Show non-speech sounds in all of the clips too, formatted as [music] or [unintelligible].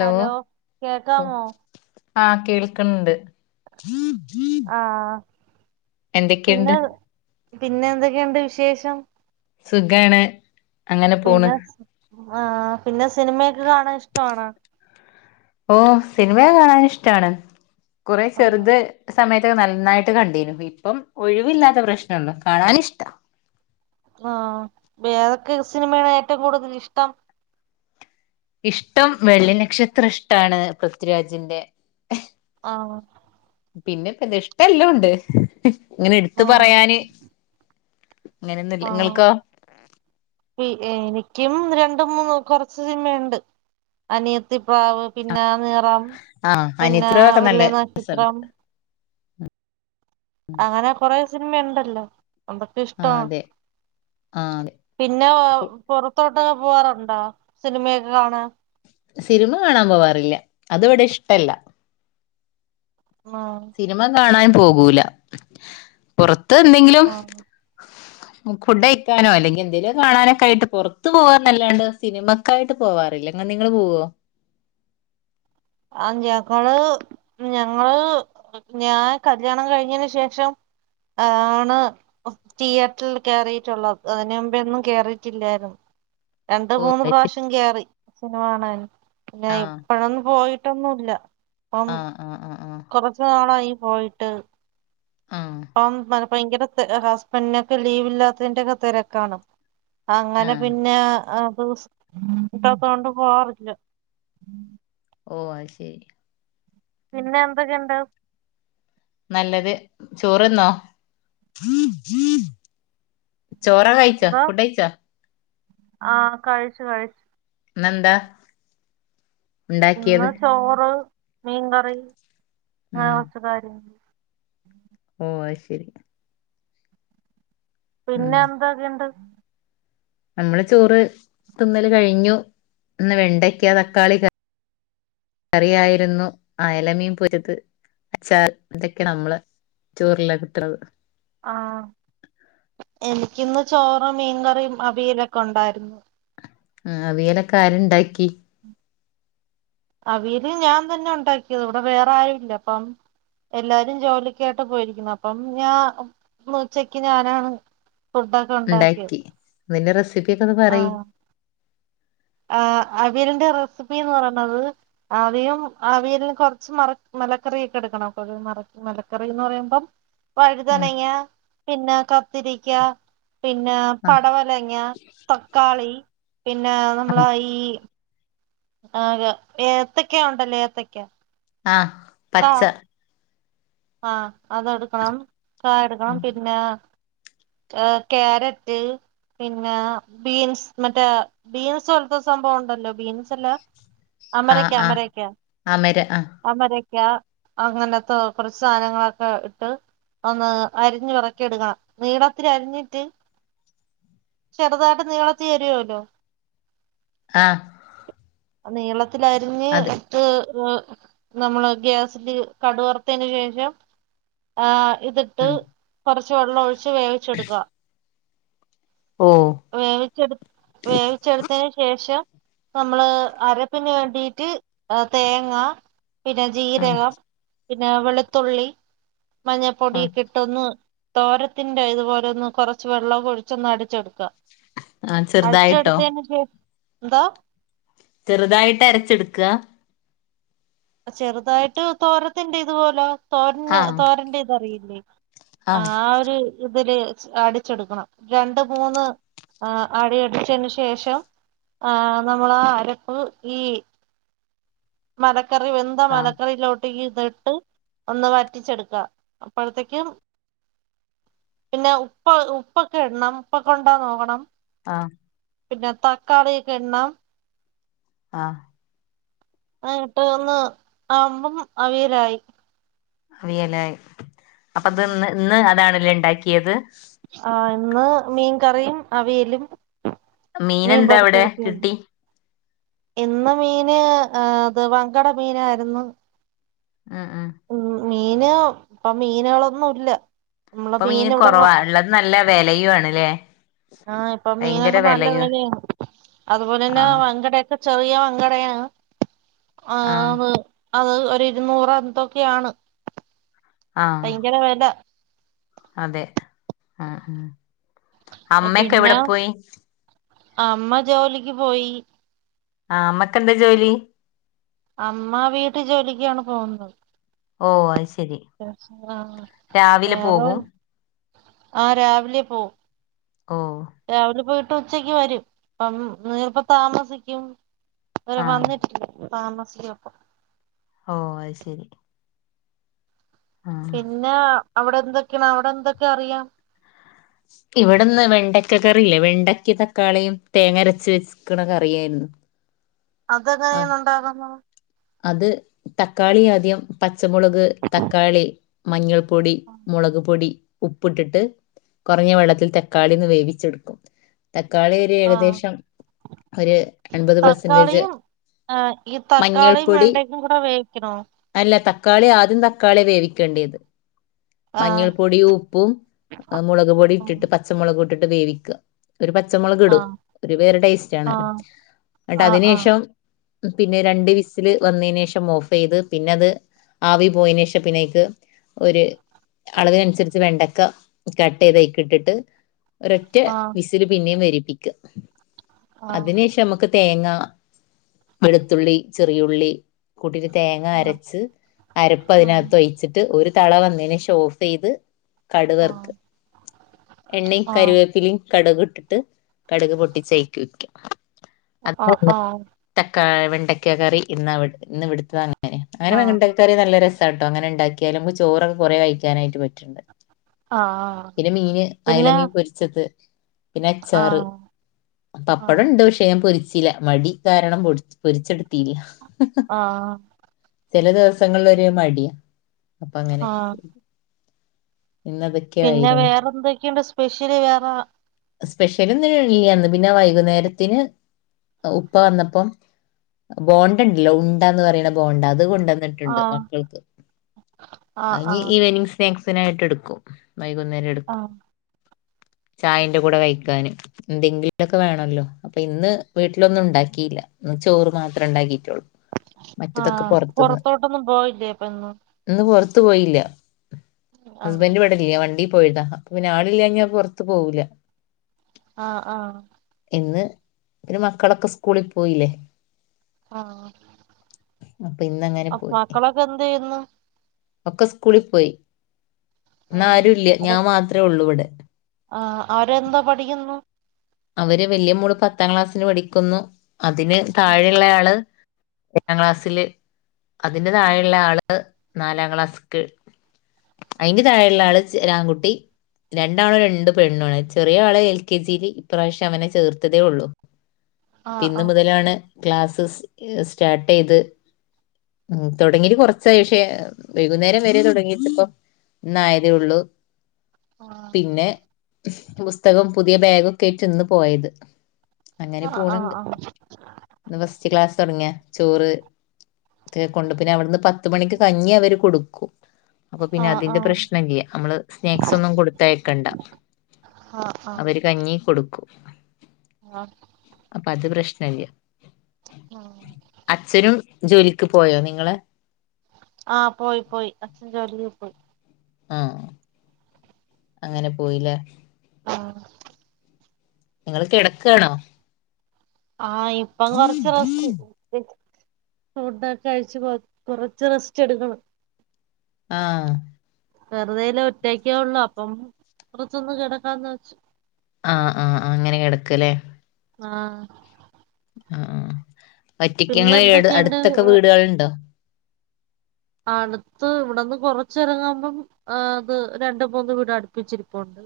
Hello കേക്കാമോ ആകേൾക്കണ്ട് ആ എന്തൊക്കെയുണ്ട് പിന്നെ പിന്നെ എന്തൊക്കെയുണ്ട് വിശേഷം സുഗണ് പിന്നെ ആഹ പിന്നെ സിനിമയൊക്ക്െ കാണാൻ ഇഷ്ടണ ഓ സിനിമയെ കാണൻ ഇഷ്ടാണ് കുറ ആഹ് ചെറുത് സമയ നന്നായിട്ട് കണ്ടേന ഇപ്പം ഒഴിവില്ലാത്ത പ്രശ്നം ഉള്ളു കാണൻ ഇഷ്ട ആഹ ഏതൊക്കെ സിനിമയാണ് ഏറ്റവും കൂടുതൽ ഇഷ്ടം ഇഷ്ടം വെള്ളി നക്ഷത്രം ഇഷ്ടമാണ് പൃഥ്വിരാജിന്റെ ആഹ പിന്നെപ്പ ഇഷ്ട എല്ലാം ഉണ്ട് ഇങ്ങനെ എടുത്ത് പറയാാന് ആഹ എനിക്കും രണ്ട് ര മൂന്ന് കുറച്ച് സിനിമുണ്ട് അനിയത്തിപ്രാവ് പിന്നെ നിറം ആ പിന്നെ അനിയത്തികളൊക്കെ വെള്ളി നക്ഷത്രം ആഹ അങ്ങനെ കൊറ സിനിമ ഉണ്ടല്ലോ എന്തൊക്കെ ആ ഇഷ്ടമാണ് അതെ ആ അതെ പിന്നെ പുൊറത്തോട്ട ട്ടൊ പോവാറുണ്ടോ സിനിമയൊക്കെ കാണാൻ സിനിമ കാണാൻ പോവാറില്ല അത് ഇവിടെ ഇഷ്ടല്ല ആഹ് സിനിമ കാണൻ പോകൂല പുറ ത്ത ന്തെങ്കിലും ആഹ് ഫുഡ് അയ്ക്കാനോ അല്ലെങ്കി എന്തേലോ കാണാനൊക്കെ ആയിട്ട് പുറത്ത്ു പോവാന്നല്ലാണ്ട് സിനിമക്ക ആയിട്ട് പോവാറില്ല ങ്ങെ നിങ്ങള് പോവോ ആ ജേക്കാള് ഞങ്ങള് ഞാൻ കല്യാണം കഴിഞ്ഞന് ശേഷം ആണ് തിയേറ്ററിൽ കയറിയിട്ടുള്ളത് അതിന് മുമ്പൊന്നും കേറിയിട്ടില്ലായിരുന്നു രണ്ടു ഓ മൂന്ന് അത് പ്രാവശ്യം കേറി സിനിമ കാണ [inaudible] പിന്ന ഇപ്പഴ ഒന്ന് പോയി ട്ടൊന്നുല്ല ആ ആ ആ ആ കൊറച്ചു നാളായി പോയിട്ട് ആഹ് പ്പം മ ഭയങ്കര ത ഹസ്ബൻഡിനൊക്കെ ലീവ് ഇല്ലാത്തതിന്റോക്കെ തിരക്കാണ് അങ്ങനെ ആഹ് പിന്നെ അ [unintelligible] ട്ടാത്ത ണ്ട് പോവാറില്ല ഓ അ ശരി പിന്നെ എന്തൊക്കെ ഇണ്ട് നല്ലത് ചോറ്ന്നോ ചോറ കഴിച്ചോ എന്തോ ഫുഡഴിച്ചോ ആ കഴിച്ചു കഴിച്ചു നന്താ ഇന്ന് ചോറ് മീൻ കറി ആ ഉം [unintelligible] [inaudible] ഓ ശരി ഉം പിന്നെ എന്തൊക്കെയണ്ട് നമ്മള് ചോറ് തിന്നല് കഴിഞ്ഞു ഇന്ന് വെണ്ടക്ക തക്കാളി കറിയായിരുന്നു അയല മീൻ പൊരിത് അച്ചാ ഇതൊക്കെയ നമ്മള് ചോറില കട്ടത് ആ എനിക്കിന്ന് ചോറ മീൻകറിയ അിവിലൊക്കെ ഉണ്ടായിരുന്നു ആ അവിയലൊക്കെ ആരുണ്ടാക്കി അവിയൽ ഞാൻ തന്നെ ഉണ്ടാക്കിയത് ഇവിടെ വേറെ ആരും ഇല്ല അപ്പം എല്ലാരും ജോലിയിക്കായിട്ട് പോയിരിക്കുന്നു അപ്പം ഞാൻ ഉച്ചക്ക് ഞാനാണ് ഫുഡൊക്കെ ഉണ്ടാക്കിയത് നിന്റെറെസിപ്പി [unintelligible] പറി ആർ അവിയലിന്റെ റെസിപ്പി എന്ന് പറയണത് ആദ്യം അവിയലിന് കൊറച്ച് മറ മലക്കറ ഒക്കെ എടുക്കണം കൊ മ മലക്കറി എന്ന് പറയുമ്പം വഴുതനങ്ങ പിന്നെ കത്തിരിക്ക പിന്നെ ആ ആ പടവലങ്ങ തക്കാളി പിന്നെ നമ്മള ഈ ആ ഏത്തക്കാ ഉണ്ടല്ലേ ഏത്തക്കാ ആഹ പച്ച ആഹ അത എടുക്കണം ക എടുക്കണം പിന്ന ഏർ കയാരറ്റ് പിന്നെ ബീൻസ് മറ്റേ ബീൻസ് പോലത്ത സംഭവ ഉണ്ടല്ലോ ബീൻസ്ല്ല ആ അമരക്ക ആ അമരക്ക അമര ആ അമര അങ്ങനത കുറച്ച് സാധനങ്ങളൊക്കെ ഇട്ട് ഒന്ന് അരിഞ്ഞു വിറക്കി എടുക്കണം നീളത്തി അരിഞ്ഞിട്ട് ചെറുതായിട്ട് നീളത്തി വരുവല്ലോ ആ അ നീള ത്തിലരിഞ്ഞ് അതെ ഇട്ട് നമ്മള് ഗ്യാസിില് കടുവറ തിന് ശേഷം ആ ഇതിട്ട് ആ കൊറച്ച് വെള്ളമ ഒഴിച്ച് വേവിച്ചെടുക്ക ഓ വേവിച്ചെടു വേവിച്ചെടുത്തതിനന് ശേഷം നമ്മള് അരപ്പിന് വേണ്ടിട്ട് തേങ്ങ പിന്നെ ആ ജീരകം പിന്നെ വെളുത്തുള്ളി ആ മഞ്ഞപ്പൊടി കിട്ടൊന്ന് തോരത്തിന്റെ ഇതുപോലെ ഒന്ന് കൊറച്ച് വെള്ളക്കൊഴിച്ചൊന്ന് അടിച്ചെടുക്ക ആ ചെറുതായിട്ടോ ശേഷം എന്താ ചെറുതായിട്ട് അരച്ചെട്ക്ക ചെറുതായിട്ട് തോരത്തിന്റെ ഇത്പോലെ ആ തോരന് തോരന്റെ ഇതറിയില്ലേ [unintelligible] ആ ഒരു ഇതില് അടിച്ചെടുക്കണം രണ്ട് മൂന്ന് അടി അടിച്ചതിന് ശേഷം ആ നമ്മള് ആ അരപ്പ് ഈ മല കറി വെന്ത ആ മലക്കറിലോട് ഇത് ഇട്ട് ഒന്ന് വറ്റിച്ചെടുക്ക. അപ്പഴത്തേക്ക് പിന്നെ ഉപ്പ് ഉപ്പൊക്കെ ഇടണം ഉപ്പൊക്കെണ്ടൊന്ന് നോക്കണം ആ പിന്നെ തക്കാളിയൊക്കെ ഇടണം ആ ആ ഇട്ട് ഒന്ന് ആവ്മ്പം അവിയലായി അവിയലായി അപ്പത് ന്ന് ഇന്ന് അതാണ് ലേ ഇണ്ടാക്കിയത് ആ ഇന്ന് മീൻകറിയും അവിയലും മീൻ മീനെന്താ പൊരിച്ച അവിടെ കുട്ടിയും കിട്ടി ഇന്ന് മീന് ഏ ഇത് വങ്കട മീനായിരുന്നു ആ ആ ഉം മീന് ഇപ്പൊ മീന്കളൊന്നുംല്ല ഇപ്പൊ മീന് കൊറവാ ഇള്ളത് നല്ല വെലയും ആണല്ലേ ആ ഇപ്പൊ ഭയങ്കര മീനൊക്കെ നല്ല വിലയും വെലാണ് അതുപോലെ തന്നെ ആ വങ്കടയൊക്കെ ചെറിയ വങ്കടയാണ് ആ അത് ഒരിരുന്നൂറ് ന്തൊക്കെയാണ് ആ ഭയങ്കര വെല അതെ ആ ആ അമ്മയൊക്കെ പിന്നെ എവിടെ പോയി അമ്മ ജോലിക്ക് പോയി ആ അമ്മക്കെന്താ ജോലി അമ്മ വീട്ടു ജോലിക്കാണ് പോകുന്നത് ഓ അത് ശരി രാവിലെ ആ പോകും വേറെ ആ രാവിലെ പോം ഓ രാവിലെ പോയി പ്പ ഉച്ചക്ക് വരും അപ്പം നീർപ്പ താമസിക്കും തുവരെ ആ വന്നിട്ടില്ല താമസിക്കും അപ്പം ഓ അത് ശരി ആ പിന്നെ അവിടെ എന്തൊക്കെയാണ് അവിടെ എന്തൊക്കെ അറിയാം ഇവിടെന്ന് വെണ്ടക്ക കറില്ലേ വെണ്ടക്ക തക്കാളിയും തേങ്ങ അരച്ച് വെച്ചക്കണ കറിയായിരുന്നു അതെങ്ങനെ ആ ഉണ്ടാകുന്നോ അത് തക്കാളി ആദ്യം പ ച്ചമുളക് തക്കാളി മഞ്ഞൾ പൊടി മുളക് പൊടി ഉപ്പിട്ടിട്ട് കുറഞ്ഞ വെള്ളത്തിൽ തക്കാളിന്ന് വേവിച്ചെടുക്കും തക്കാളി ഒരു ആഹ് ഏകദേശം ഒരു എൺപത് പെർസെന്റേജ് തക്കാളിയും ആഹ് ഈ മഞ്ഞൾ തക്കാളിയും വെണ്ടയ്ക്കും കൂടെ വേവിക്കണോ തക്കാളി ആദ്യം തക്കാളിയാ വേവിക്കേണ്ടത്. ആഹ് മഞ്ഞൾ പൊടിയും ഉപ്പും മുളക് പൊടി ഇട്ടിട്ട് പച്ചമുളകുംഇ ട്ടിട്ട് വേവിക്ക. ഒരു പച്ചമുളക് ഇടും ആഹ് ഒരു വേറെ ടേസ്റ്റ് ആണല്ലോ ആഹ് എന്നിട്ട് അതിന് ആഹ് ശേഷം പിന്നെ രണ്ട് വിസ് ല് വന്നതിന് ശേഷം ഓഫ് ചെയ്ത് പിന്നെ അത് ആവി പോയേന് ശേഷം പിന്നെ അയ്ക്ക് ഒരു അളവിനുസരിച്ച് വെണ്ടക്ക കട്ട് ചെയ്തയ് ക്ക് ഇട്ടിട്ട് ഒരറ്റ വിസില് പിന്നെയും വരി പ്പിക്കാ. ആഹ് അതിന് ശേഷം നമുക്ക് തേങ്ങ വെളുത്തുള്ളി ചെറിയുള്ളി കൂട്ടീട്ട് തേങ്ങ ആഹ് അരച്ച് അരപ്പ് ആഹ് അതിനകത്ത് ഒഴിച്ചിട്ട് ഒരു തള വന്നേന് ശേഷം ഓഫ്‌ ചെയ്ത് കടുവർക്കാ ആഹ് എണ്ണയും ആഹ് കരുവേപ്പിലയും കടക് ഇട്ടിട്ട് കടുക് പൊട്ടിച്ചയ്ക്ക് ഒഴിക്കാ. ആഹ് ആഹ് ഏഹ് വെണ്ട ക്കാ കറി ഇന്ന് ഇന്ന് വിടുത്തദാന് ഏ അങ്ങനെ ആഹ് ആഹ് വെണ്ടക്കക്കറി നല്ല രസ് സാട്ടോ അങ്ങനെ ഇണ്ടാക്കിയാല് നമുക്ക് ചോറൊക്കെ കൊറേ കഴിക്കാനായിട്ട് പറ്റ്ണ്ട്. ആഹ് പിന്നെ മീന് അയല പിന്നെ മീൻ പൊരിച്ചത് പിന്നെ അച്ചാറ് ആഹ് ആഹ് പപ്പടണ്ട് പക്ഷേ ഞാൻ പൊരി ചില മടി കാരണം പൊട് പൊരിച്ചെട് ത്തിലാ ആഹ് ചില ദിവസങ്ങൾ ല് ഒരു മടിയാ അപ്പൊ അങ്ങനെ ആഹ് പിന്നെ ഇന്നതൊക്കെയായിരുന്നു വേറെന്തൊക്കെണ്ട് സ് പെഷ്യല് വേറേ സ്പെഷ്യലൊന്ന്നുല്ല്യ. ഇന്ന് പിന്നെ വൈകുന്നേരത്തിന് ഉപ്പ വന്നപ്പം ബോണ്ട ഇണ്ടല്ലോ ഉണ്ടാന്ന് പറയ്ണ ബോണ്ട അതുകൊൺ ണ്ടന്ന്ട്ടുണ്ട് ആഹ് മക്കൾക്ക് ആഹ് അയ് ഇനി ആഹ് ഈവനിംഗ് സ്നാക്സ് യിട്ട് എടുക്കും വൈകുന്നേരം എടുക്കും ആഹ് ചായ കൂടെ കഴിക്കൻ എന്തെങ്കിലൊക്കെ വേണല്ലോ അപ്പൊ ഇന്ന് വീട്ടിലൊന്നും ഉണ്ടാക്കില്ല ചോറ് മാത്രം ഉണ്ടാക്കി ആഹ പുറത്തോട്ടൊന്നും പോയില്ലേ അപ്പൊ ഇന്ന് ത്ത് പോയില്ല ആഹ് ഹസ്ബൻഡ് ഇവടില്ല വണ്ടി പോയദാ അപ്പോ പിന്നെ ആളില്ല ഞാൻ പുറത്ത് പോകൂില്ല ആഹ ആഹ ഇന്ന് പിന്നെ മക്കളൊക്കെ സ്കൂളിൽ പോയില്ലേ ആഹ് അപ്പൊ ഇന്നങ്ങനെ അപ്പൊ പോയി മക്കളൊക്കെ എന്ത് ചെയ്യുന്നു ഒക്കെ സ്കൂളിൽ പോയി ഇന്ന് ആരുല്ല ഞാൻ മാത്രമേ ഉള്ളൂ ഇവിടെ ഉം ആഹ അവരെന്താ പഠിക്കുന്നു അവര് വല്യ മോള് പത്താം ക്ലാസ്സിൽ പഠിക്കുന്നു അതിന് താഴെയുള്ളയാള് എട്ടാം ക്ലാസ്സില് അതിന്റെ ആഹ് താഴെയുള്ള ആള് നാലാം ക്ലാസ്ക് അയിന്റെ താഴെയുള്ള ആള് രാൺകുട്ടി രണ്ടാണോ രണ്ട് പെണ്ണാണ് ചെറിയ ആള്െ എൽ കെ ജിയില് ഇ പ്രാവശ്യം അവനെ ചേർത്തതേ ഉള്ളൂ ആഹ് പിന്ന് ആഹ് മുതലാണ് ക്ലാസ്സസ് സ്റ്റാർട്ട് എയ്ത് ഉ തുടങ്ങിട്ട കുറച്ചായ ക്ഷേ വൈകുന്നേരം വരെ തുടങ്ങിട്ട ഇപ്പ ഇന്ന ആയതേ ഉള്ളൂ പിന്നെ പുസ്തകം പുതിയ ബാഗും കറ്റന്ന് പോയത് അങ്ങനെ ആഹ് ആഹ് ആഹ് പോണണ്ട് ആഹ് ഇന്ന് ഫസ്റ്റ് ക്ലാസ് തുടങ്ങിയാ ചോറ് ഒക്ക കൊണ്ട് പിന്നെ അവിടുന്ന് പത്ത മണിക്ക് കഞ്ഞി അവര് കൊടുക്കും അപ്പൊ പിന്നെ ആഹ് അതിന്റെ ആഹ് പ്രശ്നല്യ നമ്മള് സ്നാക്സ് ഒന്നും കൊടുത്തായക്കണ്ട ആഹ് അവര് കഞ്ഞി [unintelligible] ആഹ അത് പ്രശ്നല്യ ആഹ് അച്ഛനും ജോലി ക്ക് പോയോ നിങ്ങള് ആഹ് പോയി പോയി അച്ഛൻ ചൊല്ലി ഉ ആഹ അങ്ങനെ പോയില്ലേ ആഹ നിങ്ങള് കിടക്കണോ ആഹ ഇപ്പ കൊറച്ച് റസ്റ്റ് ഫുഡൊക്കെ അഴച്ച്ു കൊ കൊറച്ച് റെസ്റ്റ് എടുക്കണം ആഹ വെറുതെല ഒറ്റക്ക ഉള്ളു അപ്പം പുറത്തൊന്ന് കിടക്കാന്ന് വെച്ച ആഹ ആഹ്് അങ്ങനെ കിടക്കല്ലേ ആഹ ആഹ ആ പറ്റക്ക്ങ്ങെ എന്തൊക്കെയുണ്ട് അടുത്തൊക്കെ വീടുകളുണ്ടോ അടുത്ത് ഇവിടെന്ന് കൊറച്ച് ഇറങ്ങുമ്പം ആ അത് രണ്ട മൂന്ന് വീട അടുപ്പിച്ചിരിപ്പണ്ട്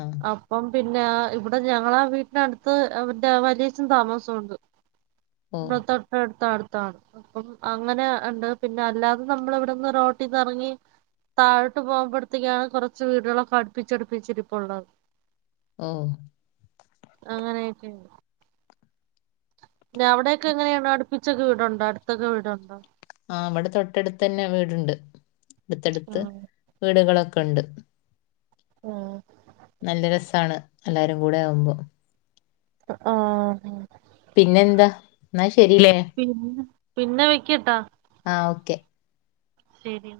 ആഹ് അപ്പം പിന്നെ ഇവിടെ ഞങ്ങളെ വീട്ടിനടുത്ത് അവന്റെ വലിയച്ഛൻ താമസംുണ്ട് ഓ അത്തട്ട ടുത്താണ് അപ്പം അങ്ങനെ ഉണ്ട് പിന്നെ അല്ലാതെ നമ്മള ഇവിടെന്ന് റോട്ടി നിറങ്ങി താഴട്ട് പോകുമ്പഴത്തക്കയാണ് കുറച്ച് വീടുകളൊക്കെ അടുപ്പിച്ചച്ച് അടുപ്പിച്ചി തുള്ളത് ഓ അങ്ങനെയൊക്കെ ഞാവിടെക്കെങ്ങനെയാണ് അടുപ്പിച്ചൊക്കെ വീടുണ്ടോ അടുത്തൊക്കെ വീടുണ്ടോ ആവിടെ തൊട്ടടുത്തന്നെ വീടുണ്ട് എടുത്തെടുത്ത് ആഹ് വീടുകളൊക്കെ കണ്ട് ആ നല്ല രസ്സാണ് എല്ലാരുംകൂടെ ആവുമ്പോ ആ ആ പിന്നെന്താ ന്നാ ശരിലേ പിന്നെ പിന്നെ വെക്കട്ടാ ആ ഓക്കെ സ്റ്റേഡിയം